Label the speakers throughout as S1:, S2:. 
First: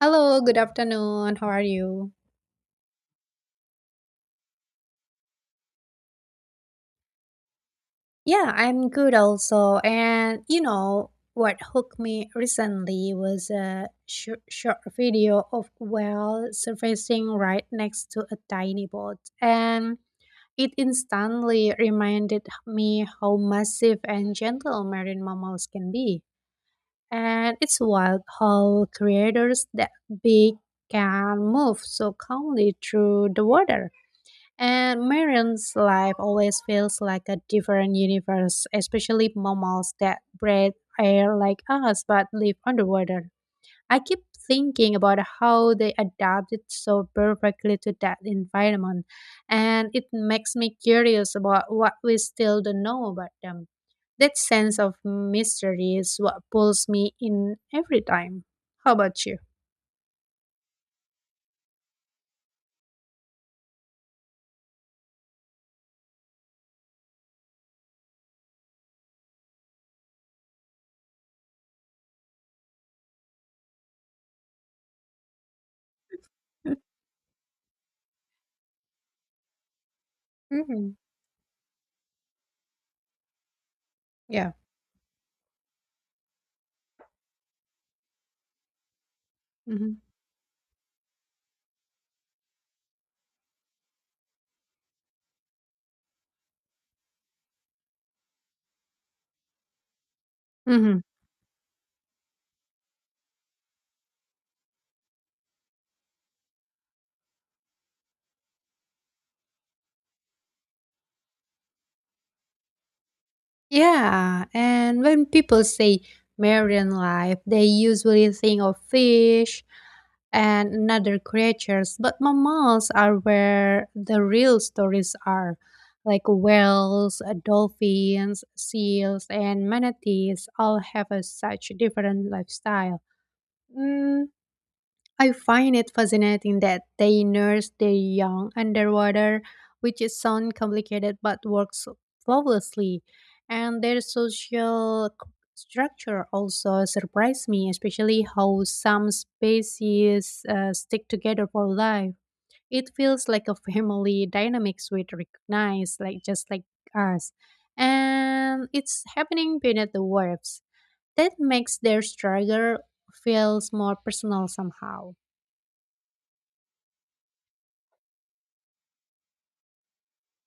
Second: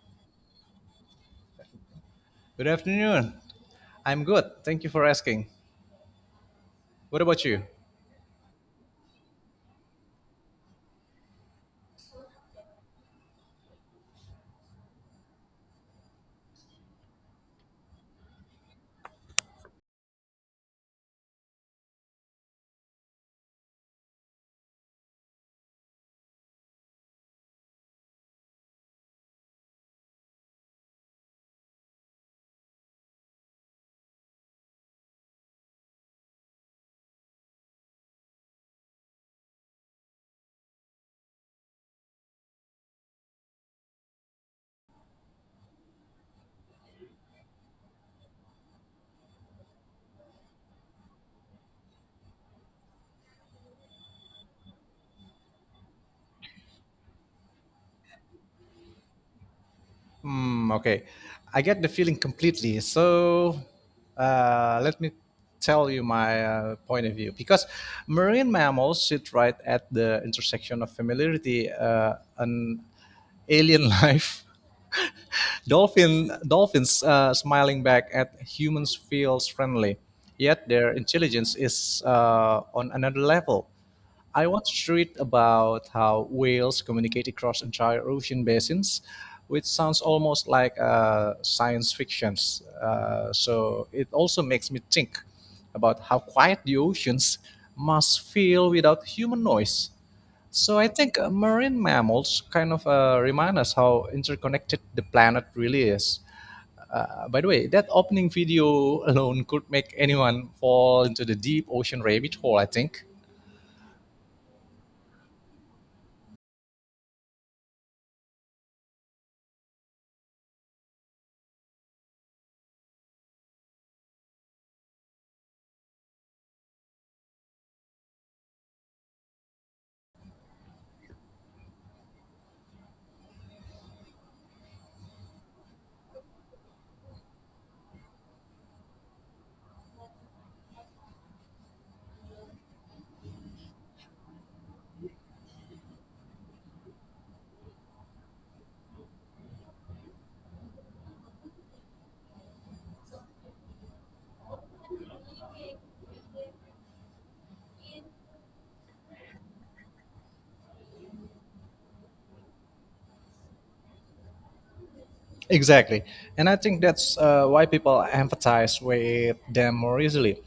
S1: Hello, good afternoon. How are you?
S2: Good afternoon. I'm good. Thank you for asking. What about you?
S1: Yeah, I'm good also. And you know, what hooked me recently was a short video of whale surfacing right next to a tiny boat. And it instantly reminded me how massive and gentle marine mammals can be. And it's wild how creators that big can move so calmly through the water. And Marion's life always feels like a different universe, especially mammals that breathe air like us but live underwater. I keep thinking about how they adapted so perfectly to that environment, and it makes me curious about what we still don't know about them. That sense of mystery is what pulls me in every time. How about you?
S2: Hmm, okay. I get the feeling completely. Let me tell you my point of view. Because marine mammals sit right at the intersection of familiarity, and alien life. Dolphins smiling back at humans feels friendly, yet their
S1: Mhm.
S2: intelligence is on another level. I
S1: Yeah.
S2: once read about how whales communicate across entire ocean basins, which
S1: Mhm.
S2: sounds almost like science fiction. So it also makes me think about how quiet the oceans must feel without human noise. So I
S1: Mhm.
S2: think marine mammals kind of remind us how interconnected the planet really is. By the way, that opening video alone could make anyone fall into the deep ocean rabbit hole, I think.
S1: Yeah. And when people say marine life, they usually think of fish, and another creatures, but mammals are where the real stories are, like whales, dolphins, seals, and manatees all have a such different lifestyle. Mm, I find it fascinating that they nurse their young underwater, which is sound complicated but works flawlessly. And their social structure also surprised me, especially how some species stick together for life. It feels like a family dynamics we recognize, like just like us, and it's happening beneath the waves. That makes their struggle feels more personal somehow.
S2: Exactly. And I think that's why people empathize with them more easily.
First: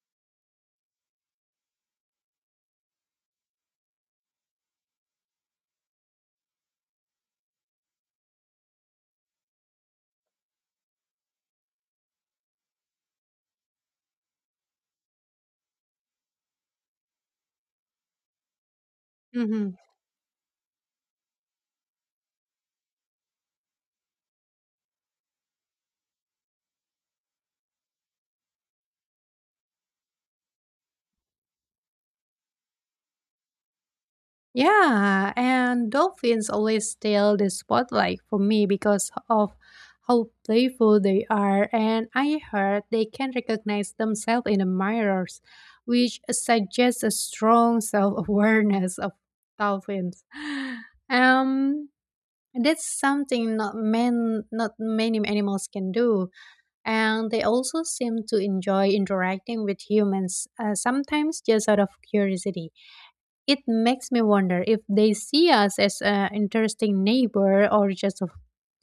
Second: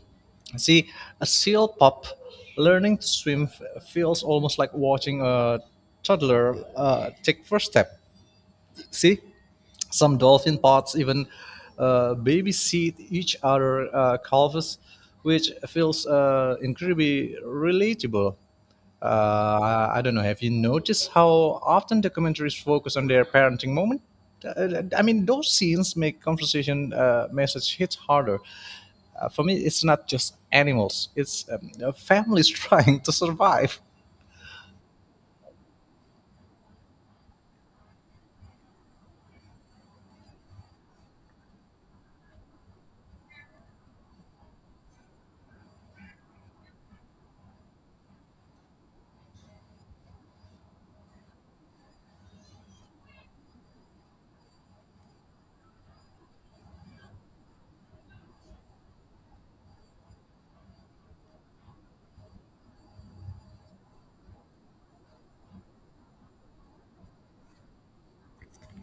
S2: See, a seal pup learning to swim feels almost like watching a toddler take first step. See? Some dolphin pods even babysit each other calves, which feels incredibly relatable. Uh,
S1: Mhm.
S2: I I don't know. Have you noticed how often documentaries focus on their parenting moment? I mean, those scenes make conversation message hit harder. For me, it's not just animals; it's families trying to survive.
S1: Yeah, and dolphins always steal the spotlight for me because of how playful they are, and I heard they can recognize themselves in the mirrors, which suggests a strong self-awareness of dolphins. Um, that's something not many animals can do, and they also seem to enjoy interacting with humans, sometimes just out of curiosity. It makes me wonder if they see us as an interesting neighbor or just a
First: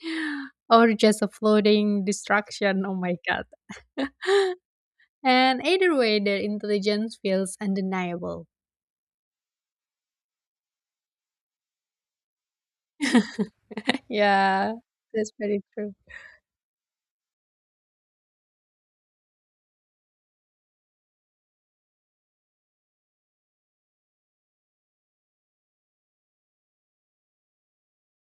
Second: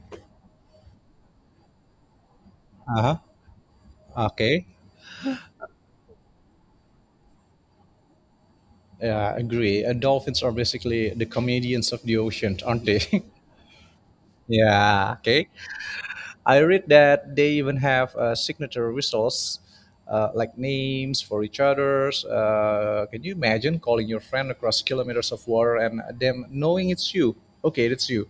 S1: or just a floating distraction. Oh
S2: Uh
S1: my
S2: huh.
S1: god.
S2: Okay.
S1: And either way, their intelligence feels undeniable.
S2: Yeah, I agree. Dolphins are basically the comedians of the ocean, aren't they?
S1: Yeah,
S2: Yeah,
S1: that's
S2: okay.
S1: very true.
S2: I read that they even have signature whistles, like names for each other's. Can you imagine calling your friend across kilometers of water and them knowing it's you? Okay, it's you.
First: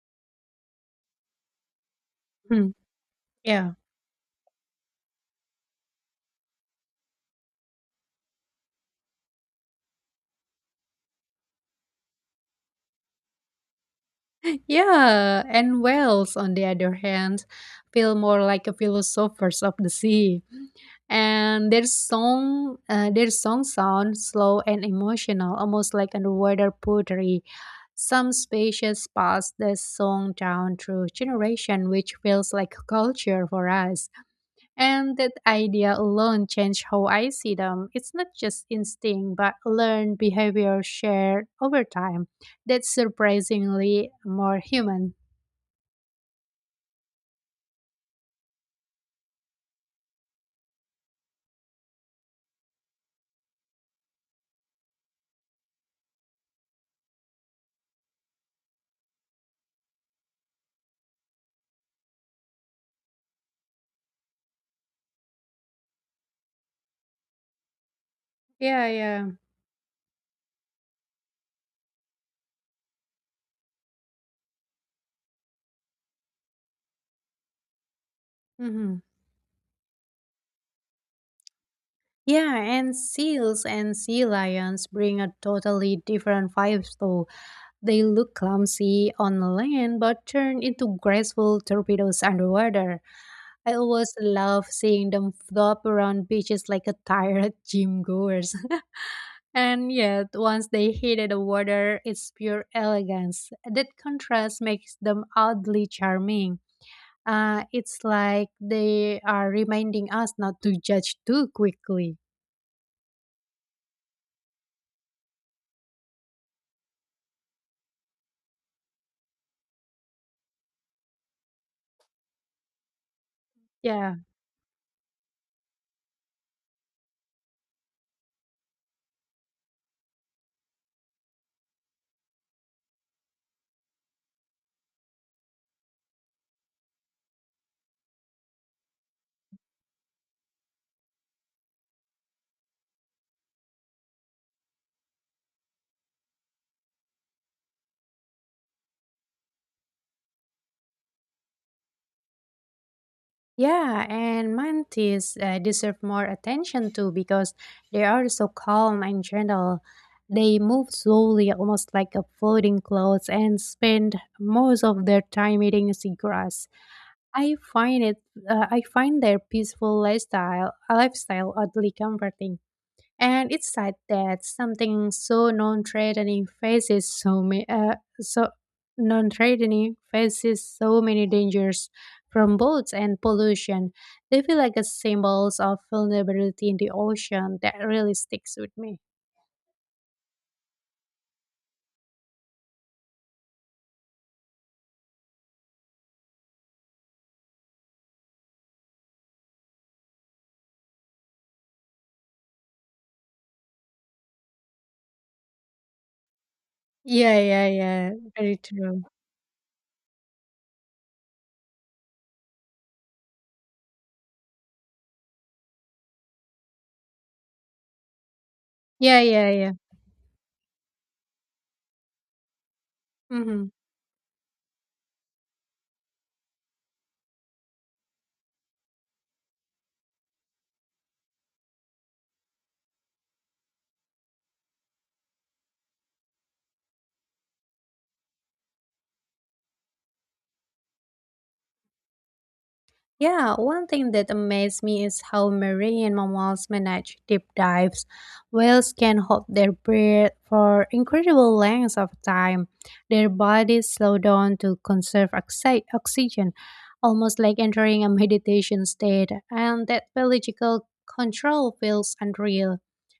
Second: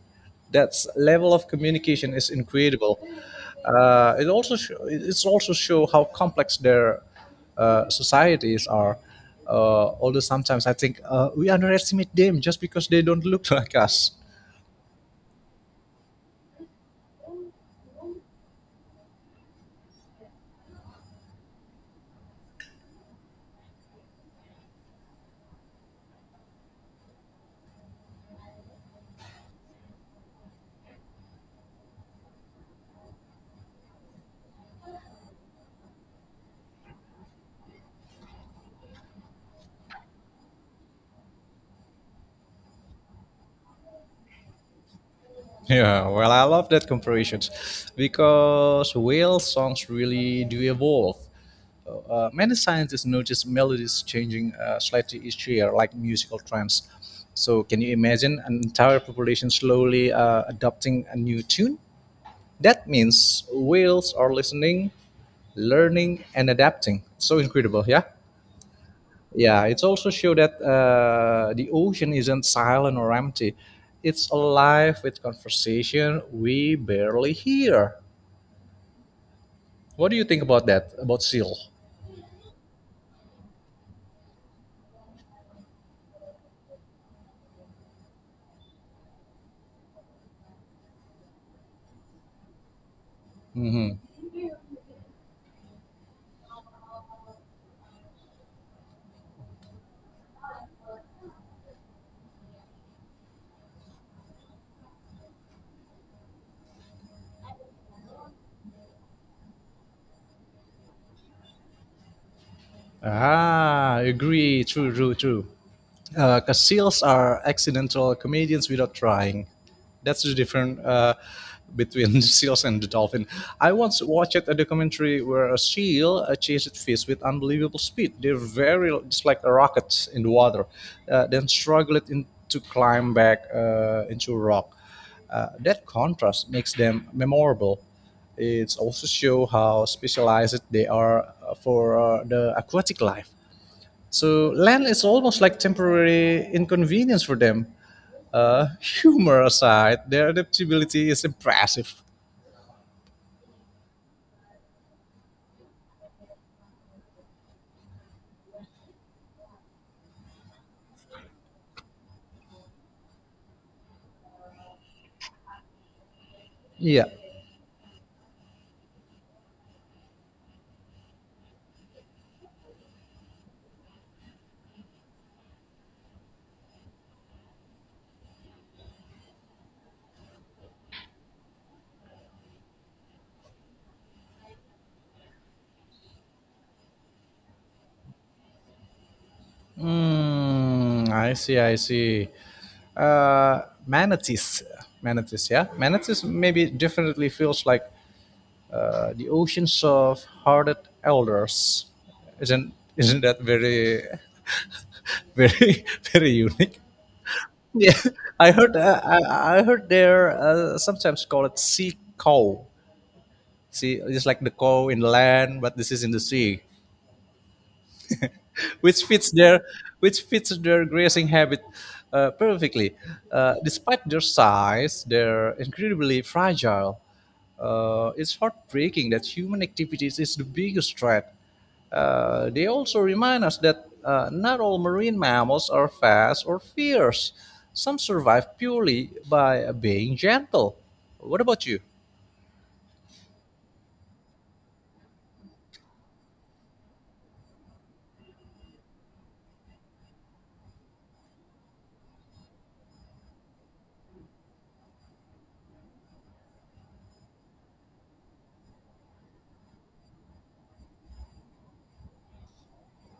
S2: That's level of communication is
S1: Hmm.
S2: incredible.
S1: Yeah.
S2: It's also show how complex their societies are. Although sometimes I think we underestimate them just because they don't look like us.
S1: Yeah, and whales, on the other hand, feel more like a philosophers of the sea. And their song, sounds slow and emotional, almost like underwater poetry. Some species pass the song down through generation, which feels like culture for us. And that idea alone changed how I see them. It's not just instinct, but learned behavior shared over time. That's surprisingly more human.
S2: Yeah, well, I love that comparisons because whale songs really do evolve. Many scientists notice melodies changing slightly each year, like musical trends. So, can you imagine an entire population slowly adopting a new tune? That means whales are listening, learning, and adapting. So incredible, yeah?
S1: Yeah, yeah.
S2: Yeah, it's also show that the ocean isn't silent or empty. It's alive with conversation we barely hear.
S1: Hmm.
S2: What do you think about that? About seal?
S1: Yeah, and seals and sea lions bring a totally different vibe though. They look clumsy on land but turn into graceful torpedoes underwater. I
S2: Hmm.
S1: always love seeing them flop around beaches like a tired gym goers. And yet, once they hit the water, it's pure elegance. That contrast makes them oddly charming. It's like they are reminding us not to judge too quickly.
S2: Ah, agree. True, true, true. Because seals are accidental comedians without trying. That's the difference between the seals and the dolphin. I once
S1: Yeah.
S2: watched a documentary where a seal chased fish with unbelievable speed. They're very just like a rocket in the water, then struggled in, to climb back into a rock. That contrast makes them memorable. It also shows how specialized they are for the aquatic life. So land is almost like temporary inconvenience for them. Humor aside, their adaptability is impressive.
S1: Yeah, and mantis deserve more attention too because they are so calm and gentle. They move slowly, almost like a floating clouds, and spend most of their time eating seagrass.
S2: Yeah.
S1: I find it, I find their peaceful lifestyle, lifestyle oddly comforting. And it's sad that something so non-threatening faces so many, so non-threatening faces so many dangers from boats and pollution. They feel like a symbols of vulnerability in the ocean that really sticks with me.
S2: Mm, I see, I see. Manatees. Manatees, yeah? Manatees maybe definitely feels like the oceans of hearted elders. Isn't that very very very unique?
S1: Yeah, yeah,
S2: Yeah,
S1: yeah.
S2: I
S1: Very
S2: heard uh,
S1: true.
S2: I, I heard they're sometimes call it sea cow. See, just like the cow in the land, but this is in the sea, which
S1: Yeah,
S2: fits
S1: yeah,
S2: their
S1: yeah.
S2: which fits their grazing habit perfectly. Uh,
S1: Hmm.
S2: despite their size, they're incredibly fragile. It's heartbreaking that human activities is the biggest threat. They also remind us that not all marine mammals are fast or fierce. Some survive purely by being gentle. What about you?
S1: Yeah, one thing that amazed me is how marine mammals manage deep dives. Whales can hold their breath for incredible lengths of time. Their bodies slow down to conserve oxygen, almost like entering a meditation state, and that biological control feels unreal.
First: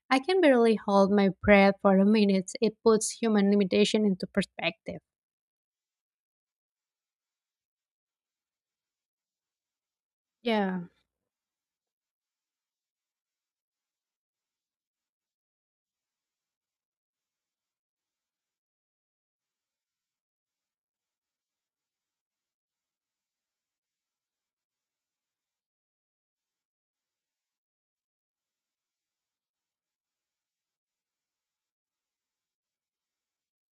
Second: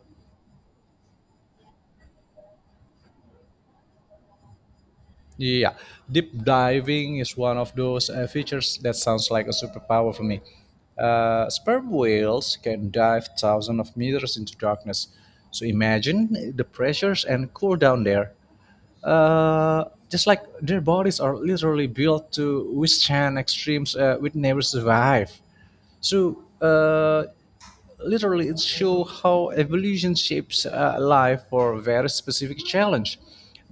S1: I can barely hold my breath for a minute. It puts human limitation into perspective.
S2: Yeah, deep diving is one of those features that sounds like a superpower for me.
S1: Yeah,
S2: Sperm whales can dive thousands of meters into darkness. So imagine the pressures and cool down there. Uh, just like their bodies are literally built to withstand extremes we'd never survive. So literally it shows how evolution shapes life for a very specific challenge.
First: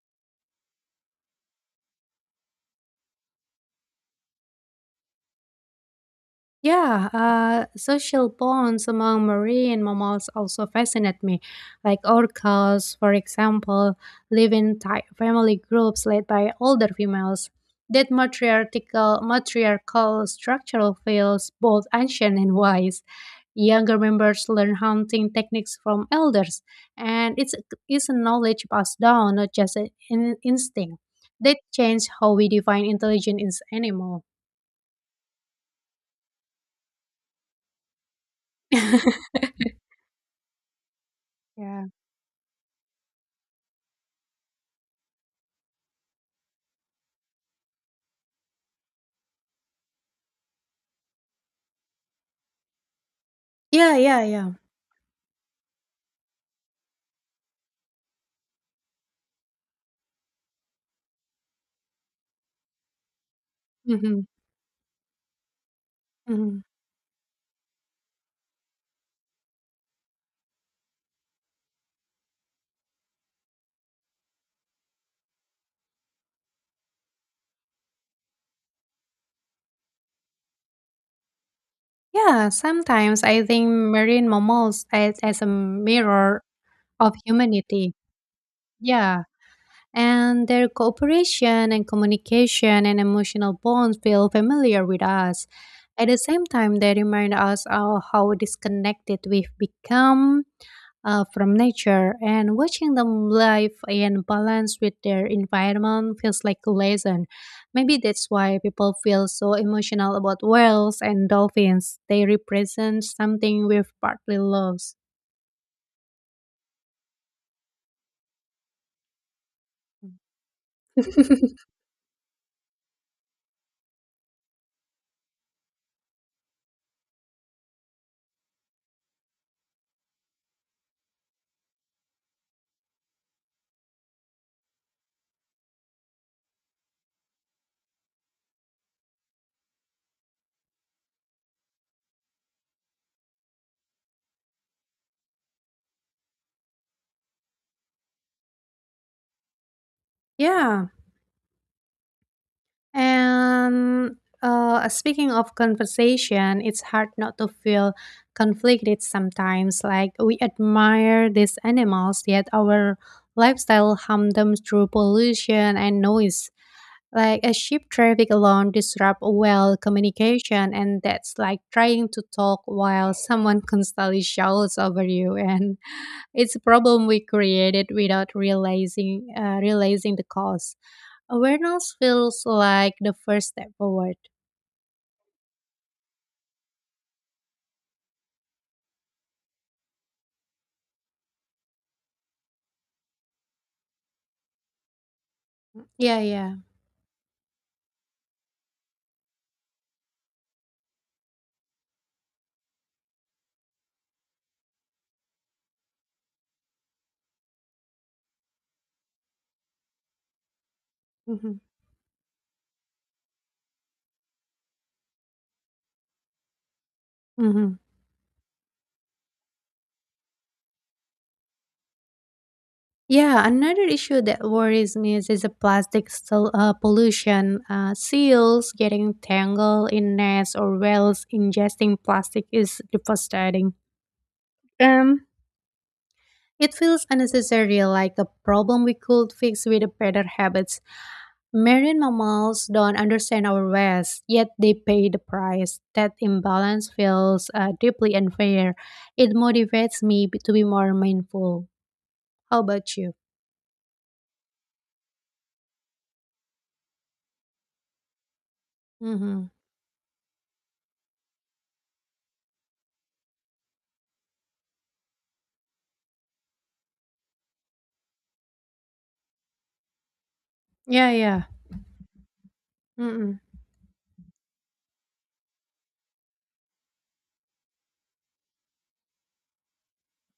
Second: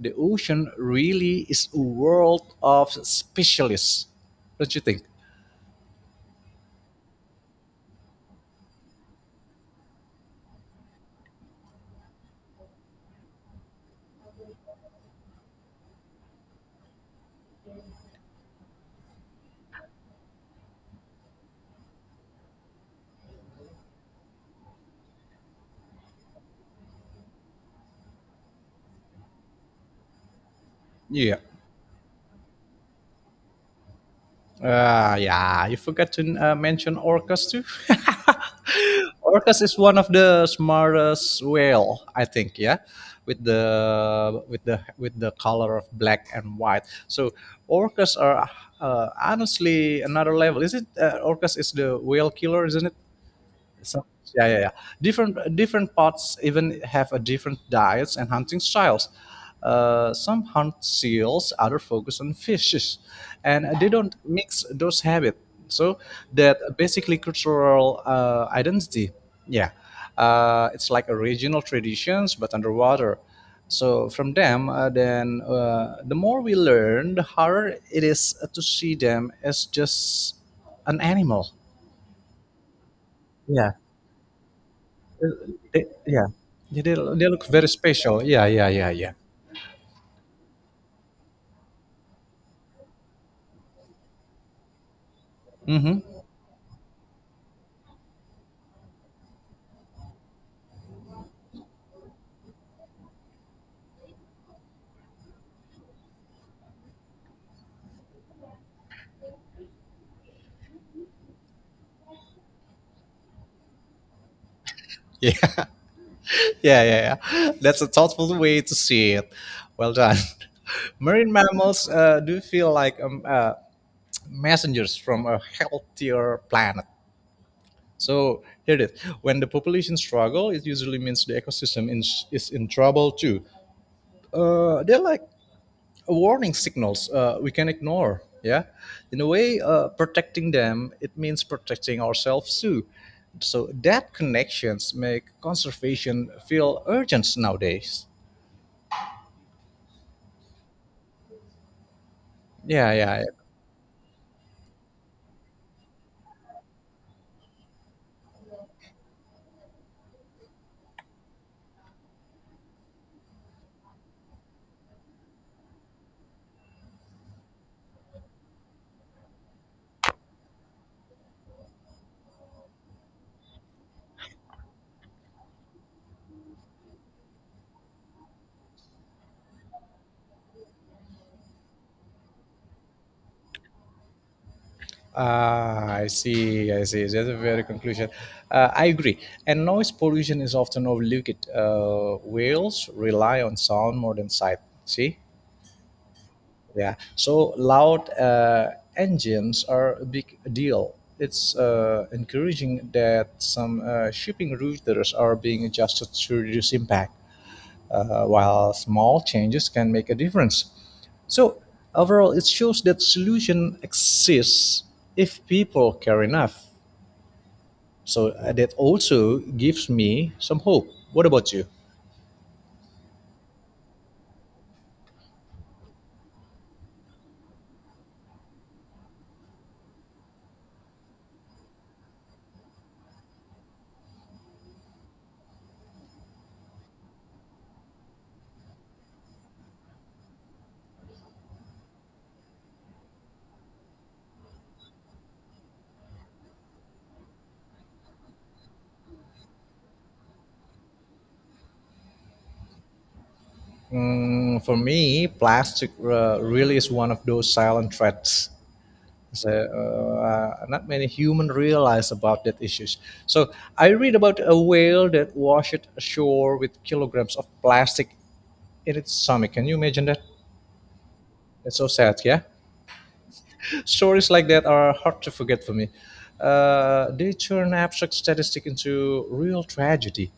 S2: The ocean really is a world of specialists, don't you think?
S1: yeah, social bonds among marine mammals also fascinate me. Like orcas, for example, live in tight family groups led by older females. Matriarchal structural feels both ancient and wise. Younger members learn hunting techniques from elders, and it's a knowledge passed down, not just an instinct.
S2: Yeah.
S1: That change how we define intelligence in animal.
S2: Yeah, you forgot to mention orcas too. Orcas is one of the smartest
S1: Yeah.
S2: whale, I think. Yeah, with the with the color of black and white. So orcas are honestly another level. Is it orcas is the whale killer, isn't it?
S1: Yeah,
S2: So
S1: yeah,
S2: yeah,
S1: yeah.
S2: yeah, yeah. Different parts even have a different diets and hunting styles. Some hunt seals, other focus on fishes, and they don't
S1: Mhm,
S2: mix those habits. So that
S1: mhm.
S2: basically cultural identity. Yeah, it's like a regional traditions but underwater. So from them, the more we learn, the harder it is to see them as just an animal.
S1: Yeah, sometimes I think
S2: Yeah.
S1: marine mammals as a
S2: They, yeah,
S1: mirror
S2: yeah,
S1: of
S2: they look very
S1: humanity.
S2: special. Yeah, yeah, yeah, yeah.
S1: Yeah. And their cooperation and communication and emotional bonds feel familiar with us.
S2: Mm-hmm.
S1: At the same time, they remind us of how disconnected we've become from nature, and watching them live in balance with their environment feels like a lesson. Maybe that's why people feel so emotional about whales and dolphins. They represent something we've partly lost.
S2: Yeah, yeah, yeah, yeah. That's a thoughtful way to see it. Well done. Marine mammals do feel like messengers from a healthier planet. So here it is. When the population struggle, it usually means the ecosystem in, is in trouble too. They're like warning signals we can ignore, yeah, in a way. Protecting them it means protecting ourselves too, so that connections make conservation feel urgent nowadays.
S1: Yeah,
S2: Yeah, yeah, yeah.
S1: and speaking of conversation, it's hard not to feel conflicted sometimes. Like we admire these animals, yet our lifestyle harm them through pollution and noise. Like a ship traffic alone disrupt well communication, and that's like trying to talk while someone constantly shouts over you, and it's a problem we created without realizing the cause. Awareness feels like the first step forward.
S2: Ah, I see, I see. That's a very conclusion. I agree. And noise pollution is often overlooked. Whales rely on sound more than sight. See,
S1: Yeah, yeah.
S2: yeah. So loud engines are a big deal. It's encouraging that some shipping routers are being adjusted to reduce impact, while small changes can make a difference.
S1: Hmm.
S2: So overall, it shows that solution exists if people care enough.
S1: Hmm.
S2: So that also gives me some hope. What about you?
S1: Yeah, another issue that worries me is the pollution. Seals getting tangled in nets or whales ingesting plastic is devastating. Um, it feels unnecessary, like a problem we could fix with better habits. Marine mammals don't understand our ways, yet they pay the price. That imbalance feels deeply unfair. It motivates me to be more mindful. How about you?
S2: Mm, for me, plastic really is one of those silent threats.
S1: Mm-hmm.
S2: So not many human realize about that issues. So I read about a whale that washed ashore with kilograms of plastic in its stomach. Can you imagine that?
S1: Yeah, yeah.
S2: It's so sad, yeah.
S1: Mm-hmm.
S2: Stories like that are hard to forget for me. They turn abstract statistic into real tragedy.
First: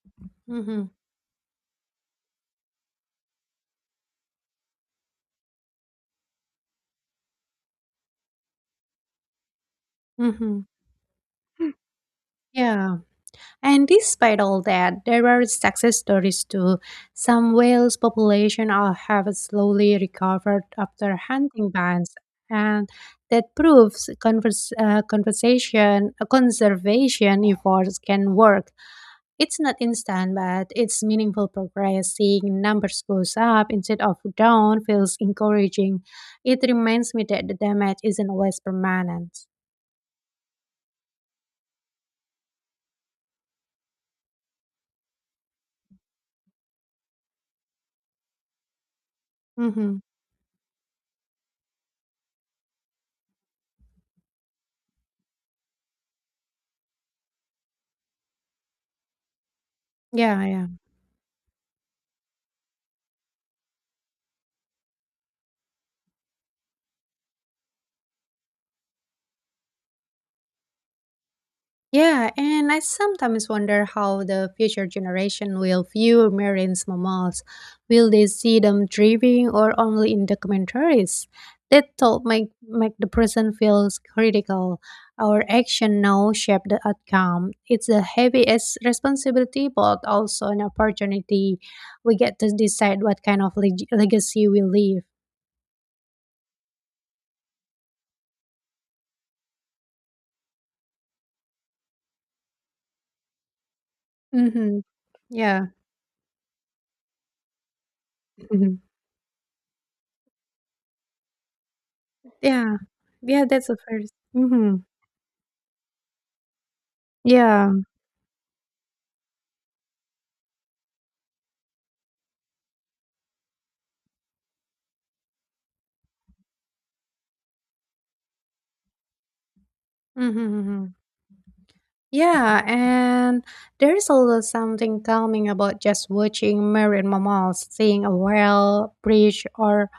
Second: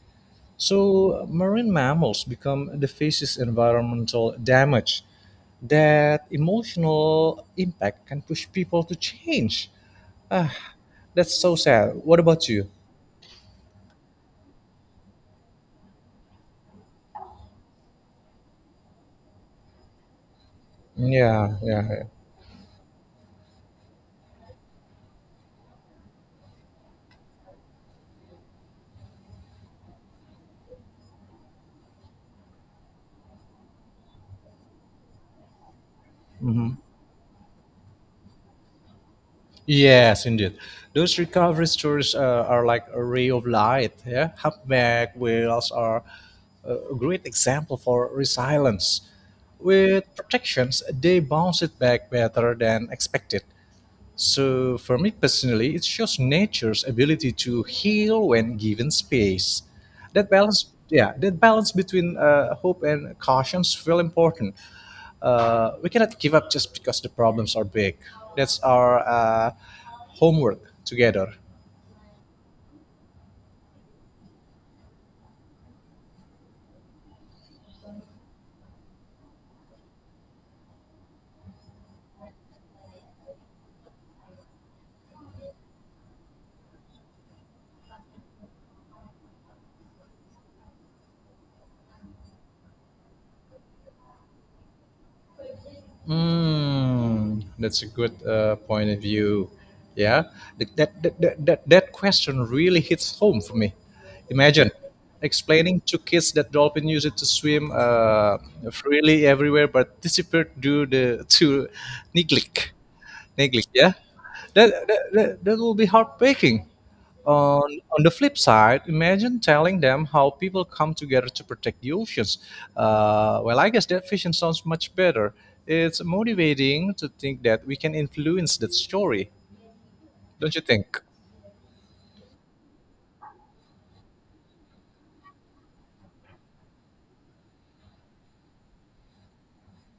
S1: Mm-hmm.
S2: So marine mammals become the faces environmental damage. That emotional impact can push people to change. Ah,
S1: Mm-hmm.
S2: that's so sad. What about you?
S1: Yeah. And despite all that, there are success stories too. Some whales population are, have slowly recovered after
S2: Yeah,
S1: hunting
S2: yeah, yeah.
S1: bans, and that proves convers- conversation conservation efforts can work. It's not instant, but it's meaningful progress. Seeing numbers goes up instead of down feels encouraging. It
S2: Hmm.
S1: reminds me that the damage isn't always permanent.
S2: Yes, indeed. Those recovery stories are like a ray of light. Yeah, humpback whales are a great example for resilience.
S1: Mm-hmm.
S2: With protections, they bounce it back better than expected. So, for me personally, it shows nature's ability to heal when given space. That
S1: Yeah, yeah.
S2: balance, yeah, that balance between hope and caution is really important. We cannot give up just because the problems are big. That's our homework together.
S1: Yeah, and I sometimes wonder how the future generation will view marine mammals. Will they see them driving or only in documentaries? That thought make the present feels critical. Our action now shape the outcome. It's a heavy as responsibility, but also an opportunity. We get to decide what kind of legacy we leave.
S2: Mm, that's a good point of view. Yeah, that question really hits home for me. Imagine
S1: Mm-hmm. Yeah.
S2: explaining to kids that dolphin use it to swim
S1: Mhm.
S2: freely everywhere but disappeared due the, to neglect.
S1: Yeah. Yeah, that's
S2: Neglect,
S1: the
S2: yeah,
S1: 1st.
S2: that
S1: Mm-hmm.
S2: that, that, that will be heartbreaking.
S1: Yeah.
S2: On the flip side, imagine telling them how people come together to protect the oceans. Well I guess that vision sounds much better. It's motivating to think that we can influence that story, don't you
S1: Mm-hmm.
S2: think?
S1: Yeah, and there is also something calming about just watching marine mammals, seeing a whale, fish, or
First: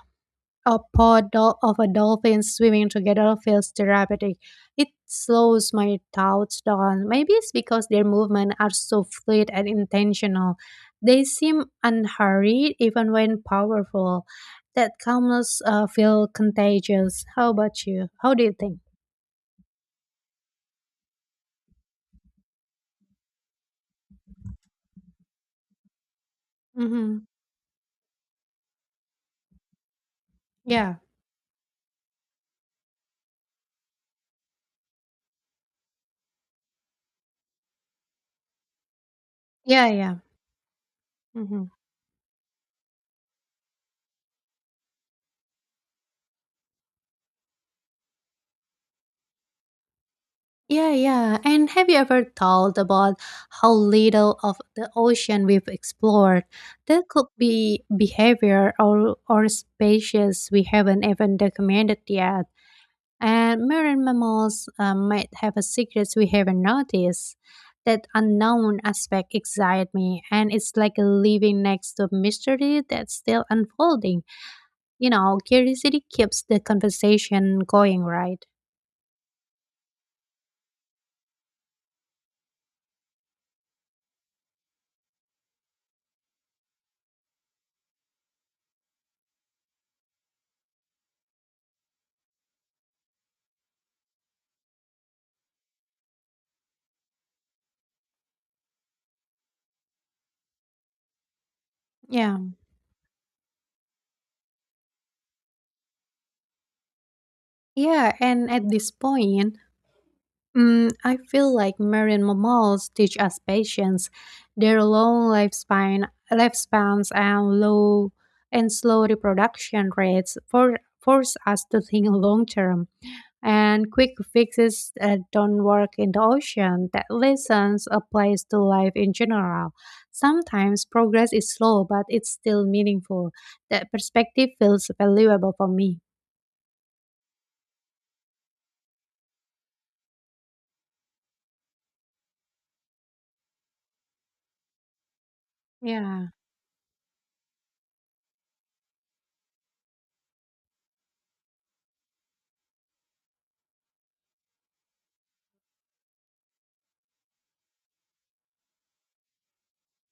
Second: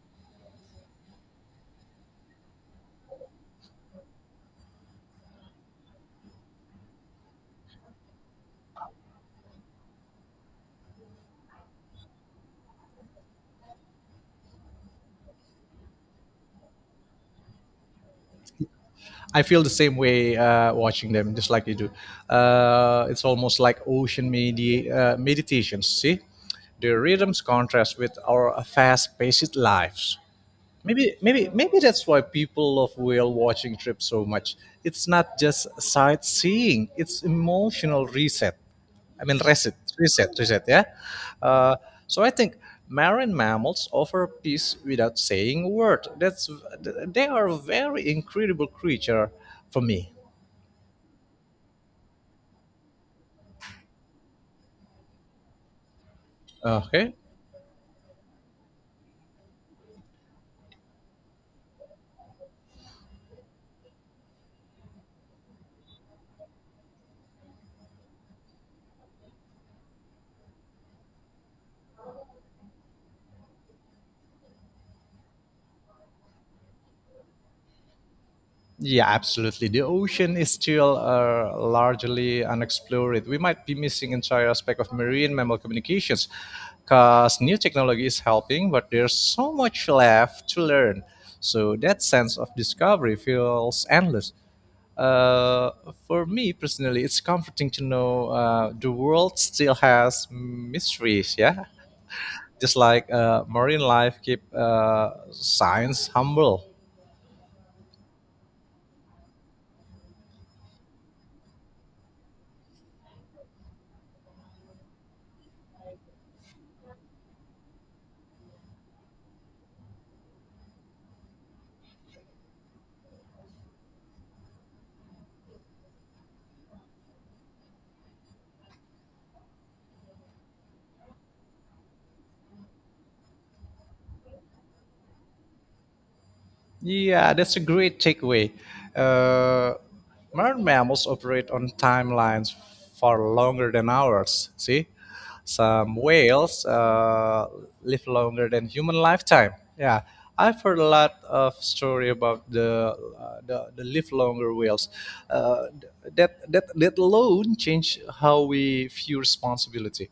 S1: a pod of a dolphin swimming together feels therapeutic. It slows my thoughts down. Maybe it's because their movements are so fluid and intentional. They seem unhurried even when powerful. That calmness feel contagious. How about you? How do you think?
S2: I feel the same way watching them, just like you do. It's almost like ocean meditations. See, the
S1: Mm-hmm.
S2: rhythms contrast with our fast-paced lives.
S1: Yeah,
S2: Maybe that's why people love whale watching trips so much. It's not just sightseeing; it's emotional reset. I mean, reset,
S1: yeah, yeah.
S2: reset, reset. Yeah.
S1: Mm-hmm.
S2: Uh, so I think marine mammals offer peace without saying a word. That's they are a very incredible creature for me.
S1: Yeah, yeah. And have you ever thought about how little of the ocean we've explored? There
S2: Okay.
S1: could be behavior or species we haven't even documented yet. And marine mammals might have a secrets we haven't noticed. That unknown aspect excites me, and it's like living next to mystery that's still unfolding. You know, curiosity keeps the conversation going, right?
S2: Yeah, absolutely. The ocean is still largely unexplored. We might be missing entire aspect of marine mammal communications because new technology is helping, but there's so much left to learn. So that sense of discovery feels endless. Uh, for me personally, it's comforting to know the world still has mysteries. Yeah,
S1: Yeah.
S2: just like marine life keep science humble.
S1: Yeah, and at this point, mm, I feel like marine mammals teach us patience. Their lifespans and low and slow reproduction rates force us to think long term. And quick fixes don't work in the ocean. That lessons applies to life in general. Sometimes progress is slow, but it's still meaningful. That perspective feels valuable for me.
S2: Yeah, that's a great takeaway. Uh, Modern mammals operate on timelines far longer than ours. See, some
S1: Yeah.
S2: whales live longer than human lifetime. Yeah, I've heard a lot of story about the the live longer whales. That alone changed how we view responsibility.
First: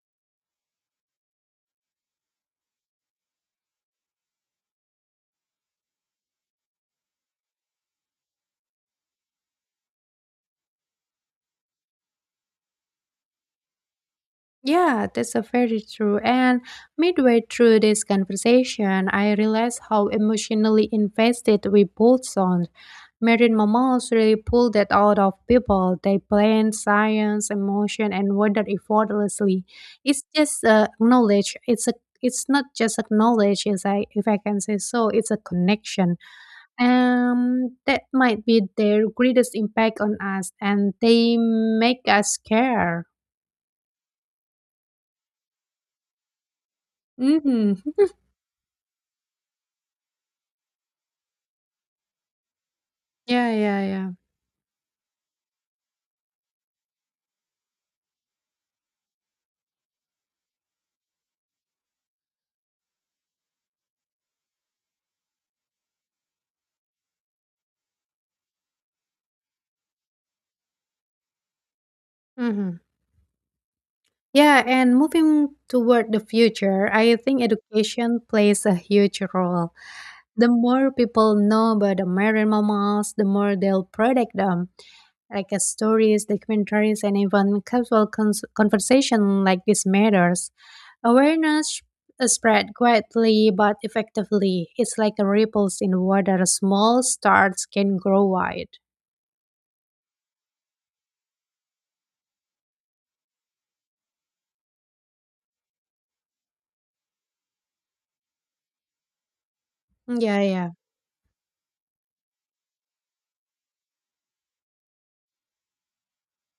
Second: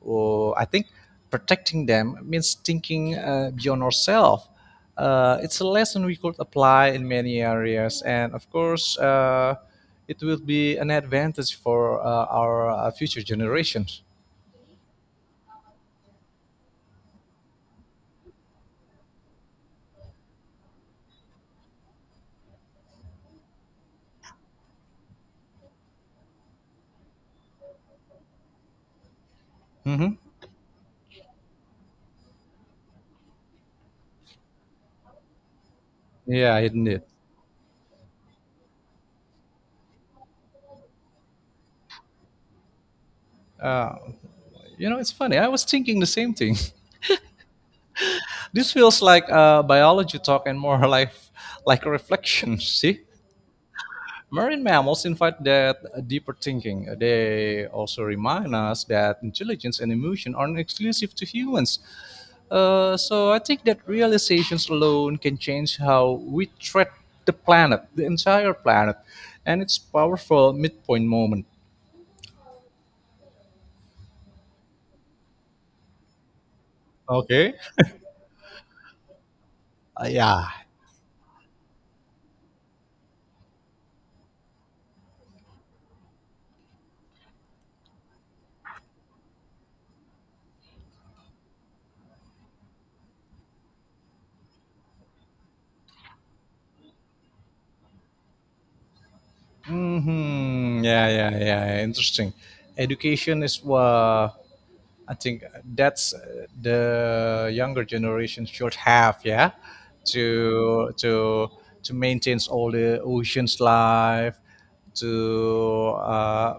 S2: Or I think protecting them means thinking beyond ourselves. It's a lesson we could apply in many areas, and of course, it will be an advantage for our future generations.
S1: Yeah, that's a very true. And midway through this conversation, I realized how emotionally invested we both sound. Marine mammals really pull that out of people. They blend science, emotion, and wonder effortlessly.
S2: Hmm.
S1: It's just knowledge. It's a it's not just a knowledge, as I if I can say so. It's a connection.
S2: Yeah, isn't it?
S1: That might be their greatest impact on us, and they make us care.
S2: Uh, you know, it's funny. I was thinking the same thing.
S1: Mm-hmm.
S2: This feels like biology talk and more like a reflection. See.
S1: Yeah, yeah, yeah.
S2: Marine mammals invite that deeper thinking. They also remind us that intelligence and emotion aren't exclusive to humans. So I think that realizations alone can change how we treat the planet, the entire planet, and its powerful midpoint moment.
S1: Mhm. Yeah, and moving toward the future, I think
S2: Okay.
S1: education plays a huge role. The
S2: Yeah.
S1: more people know about the marine mammals, the more they'll protect them. Like stories, documentaries, and even casual conversation like this matters. Awareness spread quietly but effectively. It's like a ripples in water. Small starts can grow wide.
S2: Yeah, yeah, yeah. Interesting. Education is what I think, that's the younger generation should have, yeah,
S1: Yeah, yeah,
S2: to to to maintain all the oceans life, to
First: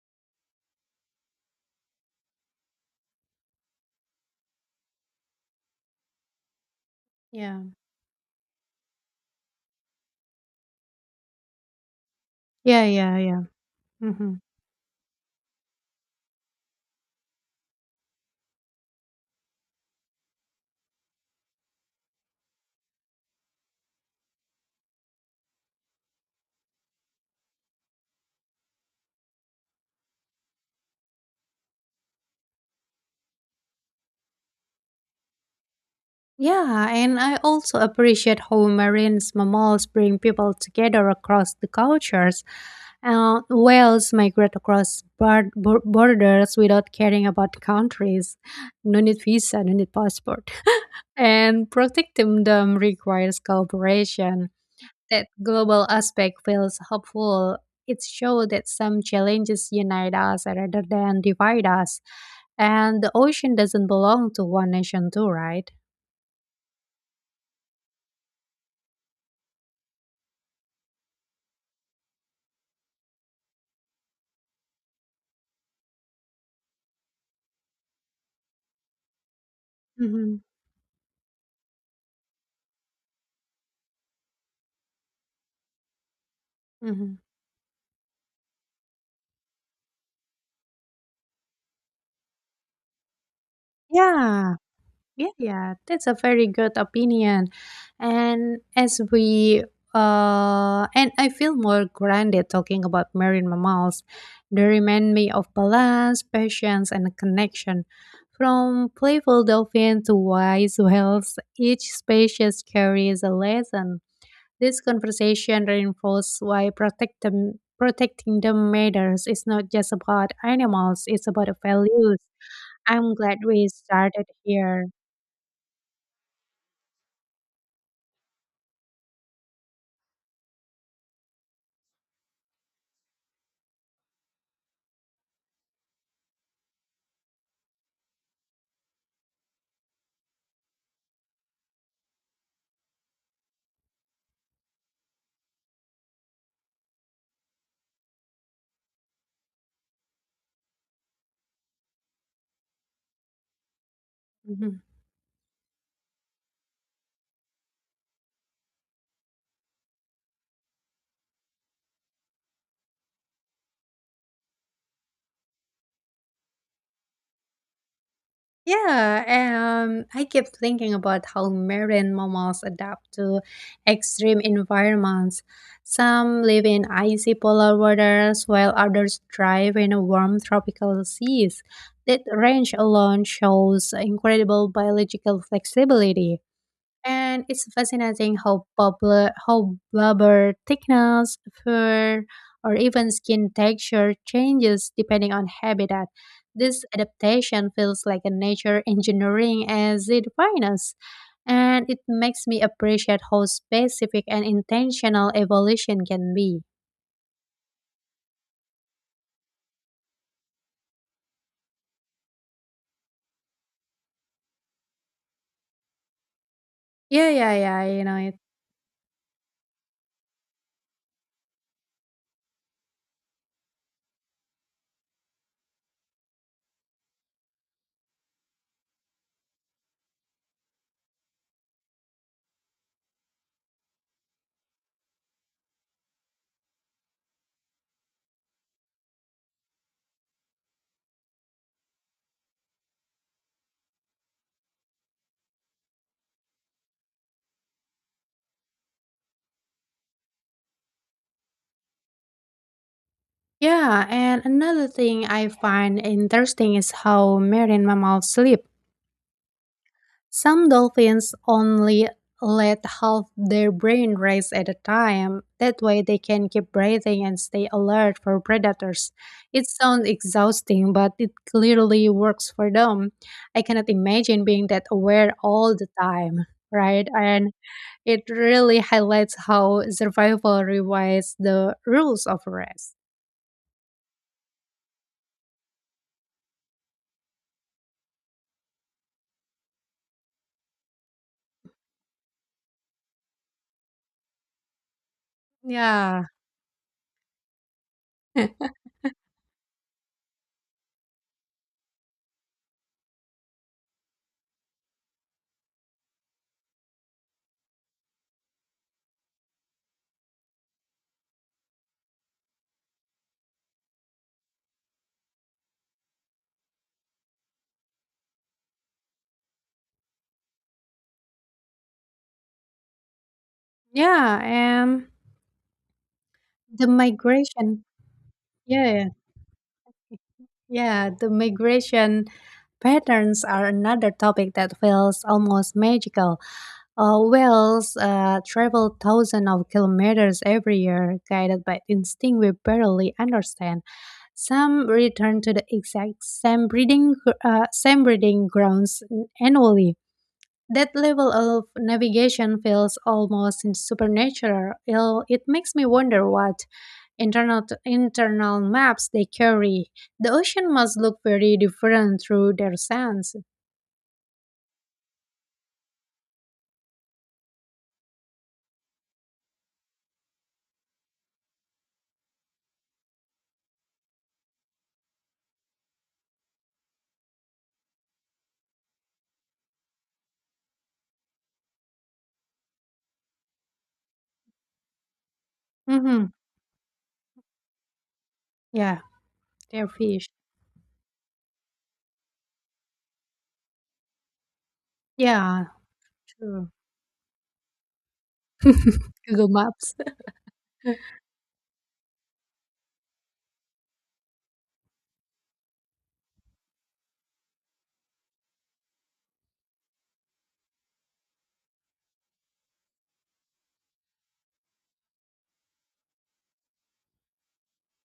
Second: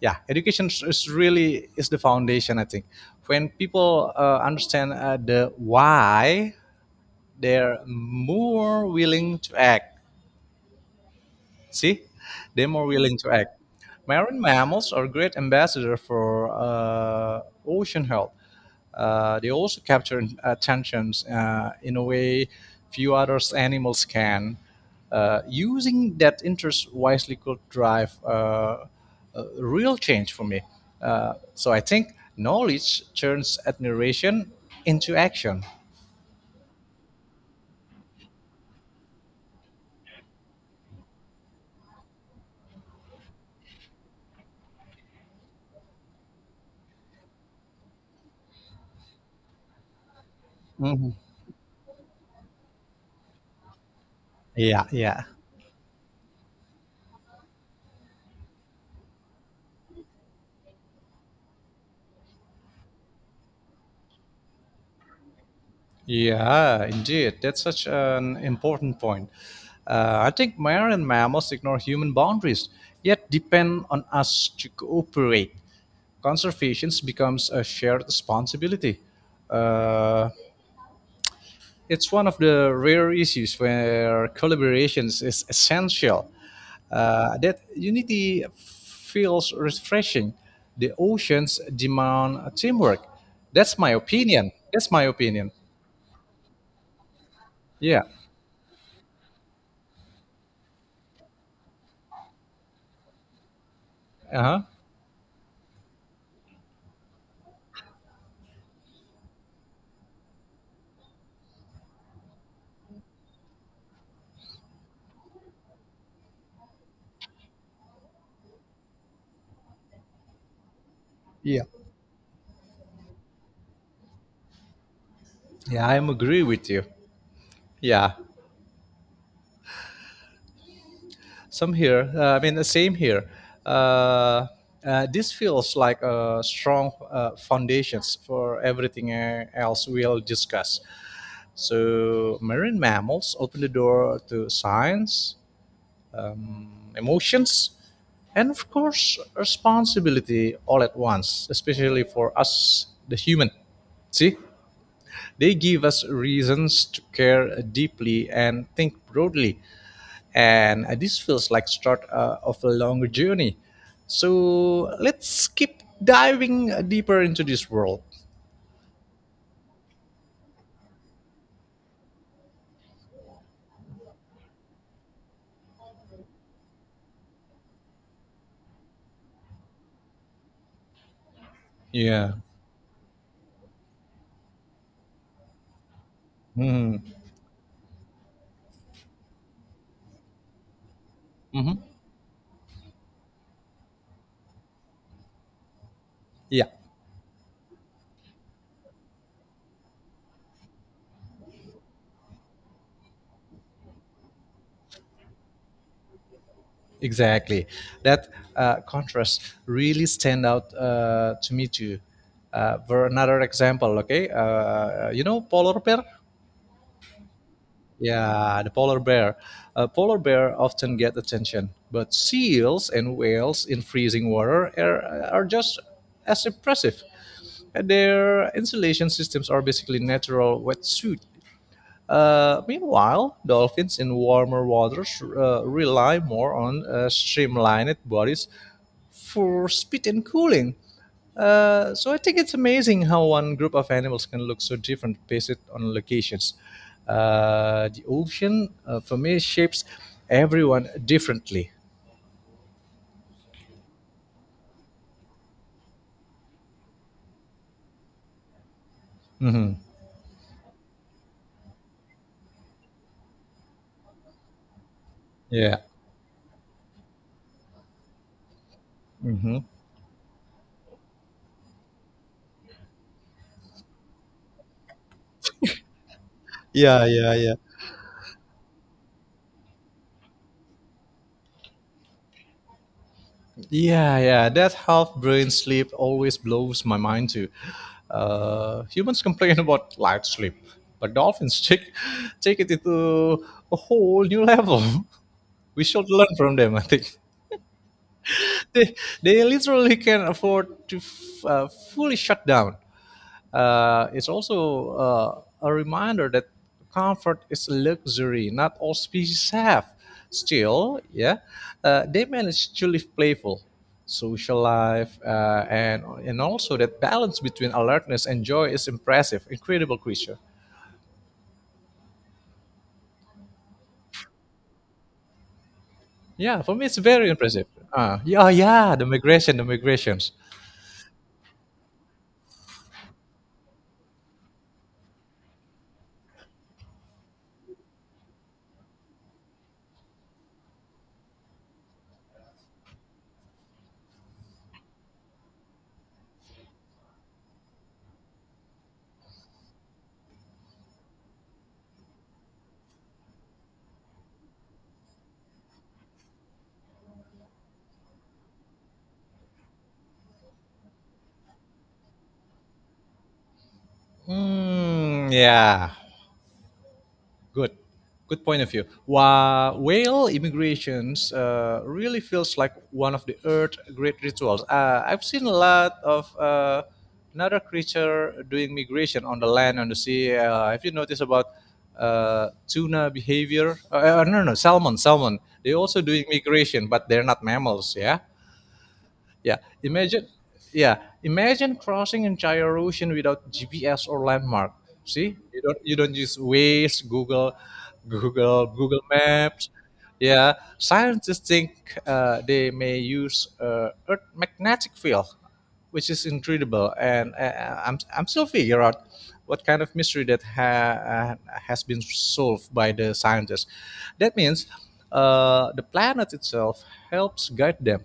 S2: yeah, education is really is the foundation. I think when people understand the why,
S1: yeah,
S2: they're more willing to act. See, they're
S1: yeah,
S2: more
S1: yeah,
S2: willing to
S1: yeah.
S2: act.
S1: Hmm.
S2: Marine mammals are great ambassador for ocean health. They also capture attentions in a way few other animals can. Using that interest wisely could drive a real change for me. So I think knowledge turns admiration into action.
S1: Yeah, and I also appreciate how marine mammals bring people together across the cultures. Whales migrate across borders without caring about countries. No need visa, no need passport.
S2: Mhm.
S1: And protecting them requires cooperation.
S2: Yeah, yeah.
S1: That global aspect feels hopeful. It shows that some challenges unite us rather than divide us. And the ocean doesn't belong to one nation, too, right?
S2: Yeah, indeed. That's such an important point. I think marine mammals ignore human boundaries, yet depend on us to cooperate. Conservation becomes a shared responsibility. Uh,
S1: Mhm.
S2: it's one of the rare issues where collaborations is essential.
S1: Mhm.
S2: That unity feels refreshing. The oceans demand teamwork. That's my opinion.
S1: Yeah.
S2: That's my
S1: Yeah,
S2: opinion.
S1: yeah. That's a very good opinion.
S2: Yeah.
S1: And as we and I feel more grounded talking about marine mammals.
S2: Uh huh.
S1: They remind me of balance, patience and connection. From playful dolphin to wise whales, each species carries a lesson. This conversation reinforces protecting them matters. It's not just about animals, it's about
S2: Yeah,
S1: values. I'm glad we started here.
S2: yeah, I am agree with you. Yeah, some here. I mean, the same here. Uh, this feels like a strong foundations for everything else we'll discuss. So, marine mammals open the door to science, emotions, and of course, responsibility all at once, especially for us, the human. See,
S1: Mhm.
S2: they give us reasons to care deeply and think broadly. And this feels like start of a longer journey. So let's keep diving deeper into this world.
S1: Yeah, I keep thinking about how marine mammals adapt to extreme environments. Some live in icy polar waters, while others thrive in warm tropical seas. That
S2: Yeah.
S1: range alone shows incredible biological flexibility.
S2: hmm
S1: And it's fascinating how blubber thickness,
S2: hmm
S1: fur, or even skin texture changes depending on habitat.
S2: Yeah.
S1: This adaptation feels like a nature engineering as it finest, and it makes me appreciate how specific and intentional evolution can be.
S2: Exactly. That contrast really stand out to me too. For another example, okay, you know polar bear.
S1: Yeah, yeah, yeah, you know it.
S2: Yeah, the polar bear. Polar bear often get attention, but seals and whales in freezing water are just as impressive. And their insulation systems are basically natural wetsuit. Meanwhile, dolphins in warmer waters rely more on streamlined bodies for speed and cooling. So I think it's amazing how one group of animals can look so different based on locations. The ocean, for me, shapes everyone differently.
S1: Yeah, and another thing I find interesting is how marine mammals sleep.
S2: Mhm.
S1: Some dolphins only let half their brain race at a time.
S2: Yeah.
S1: That way, they can keep breathing and stay alert for predators.
S2: hmm
S1: It sounds exhausting, but it clearly works for them. I cannot imagine being that aware all the time,
S2: Yeah,
S1: right?
S2: yeah,
S1: And
S2: yeah.
S1: it really highlights how survival rewrites the rules of rest.
S2: Yeah, yeah, that half brain sleep always blows my mind too. Humans complain about light sleep, but dolphins take it to a whole new level. We should
S1: Yeah.
S2: learn from them, I think. They, they literally can afford to fully shut down. It's also a reminder that comfort is a luxury not all species have. Still, yeah, they manage to live playful, social life, and also that balance between alertness and joy is impressive. Incredible creature.
S1: Yeah, and
S2: Yeah, for
S1: the
S2: me it's very impressive.
S1: migration.
S2: Yeah, yeah,
S1: Yeah,
S2: the migrations.
S1: yeah, the migration patterns are another topic that feels almost magical. Whales travel thousands of kilometers every year, guided by instinct we barely understand. Some return to the exact same same breeding grounds annually. That level of navigation feels almost supernatural. It makes me wonder what internal maps they carry. The ocean must look very different through their sands.
S2: Hmm. Yeah. Good, good point of view. Wa whale immigrations really feels like one of the Earth great rituals. I've seen a lot of another creature doing migration on the land, on the sea. Have you noticed about tuna behavior? No, no, salmon, salmon. They also doing
S1: Hmm.
S2: migration, but they're not mammals. Yeah.
S1: Yeah,
S2: Yeah,
S1: their fish.
S2: imagine. Yeah, imagine crossing entire ocean without GPS or landmark. See, you
S1: Yeah,
S2: don't you don't use
S1: true.
S2: Waze, Google
S1: Google
S2: Maps.
S1: Maps.
S2: Yeah, scientists think they may use Earth magnetic field, which is incredible, and I'm still figure out what kind of mystery that has been solved by the scientists. That means the planet itself helps guide them.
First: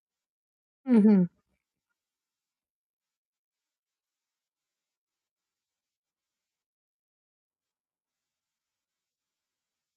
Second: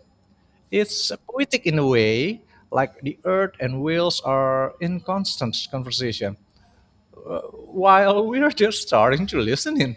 S2: It's
S1: Mhm.
S2: poetic in a way, like the earth and wheels are in constant conversation, while we're just starting to listen in.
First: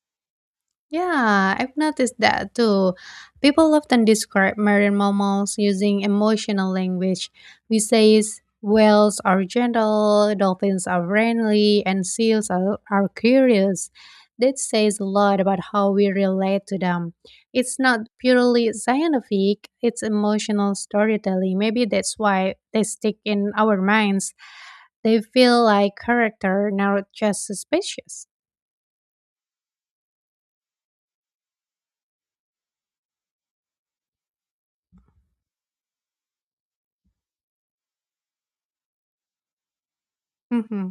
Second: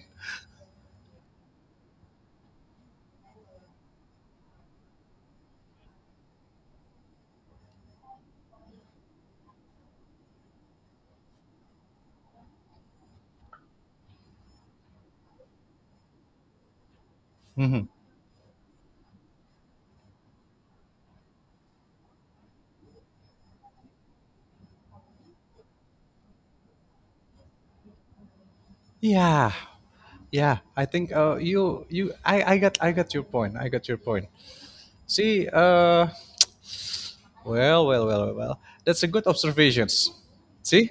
S1: Yeah, I've noticed that too. People often describe marine mammals using emotional language. We say whales are gentle, dolphins are friendly, and seals are curious. That says a lot about how we relate to them. It's
S2: Mhm.
S1: not purely scientific, it's emotional storytelling. Maybe that's why they stick in our minds. They feel like character, not just suspicious.
S2: Yeah, yeah. I think you, you, I got your point. I got your point. See, Well. That's a good observations.
S1: Mm-hmm.
S2: See,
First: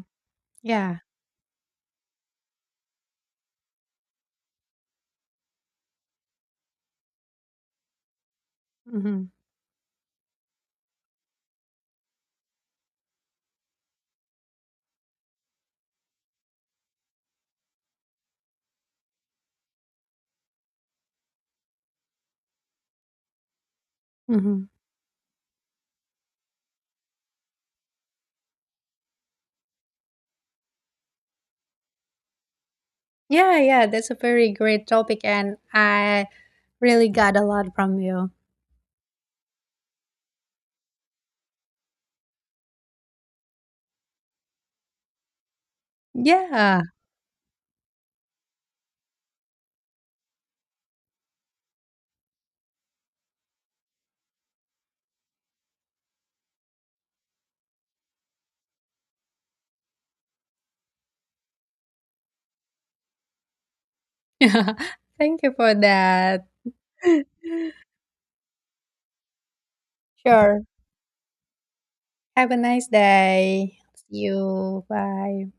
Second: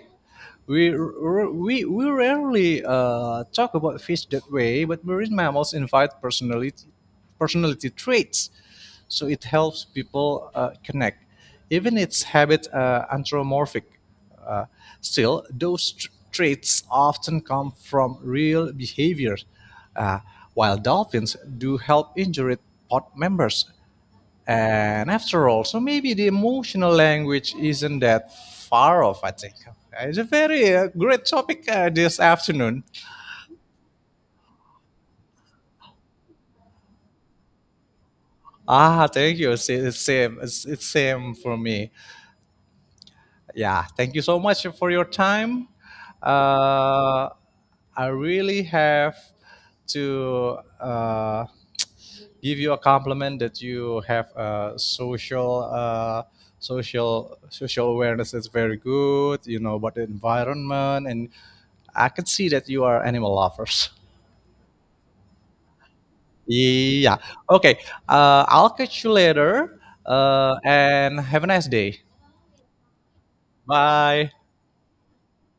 S2: we
S1: Yeah.
S2: r- we rarely talk about fish that way, but marine mammals invite personality traits, so
S1: Mm-hmm.
S2: it helps people connect. Even its habit anthropomorphic. Uh, still, those traits often come from real behavior. Uh, while dolphins do help injured pod members,
S1: Mm-hmm.
S2: and after all, so maybe the emotional language isn't that far off, I think. It's a very great topic this afternoon.
S1: Yeah, yeah, that's a very great topic, and I really got a lot from you.
S2: Ah, thank you. It's same. It's same for me. Yeah, thank you so much for your time.
S1: Yeah,
S2: Uh, I really have to give you a compliment that you have social awareness is very good. You know about the environment and I can see that you are animal lovers.
S1: thank you for that.
S2: Yeah. Okay. I'll catch you later. Uh,
S1: Sure.
S2: and have a nice day.
S1: Have a nice day. See
S2: Bye.
S1: you. Bye.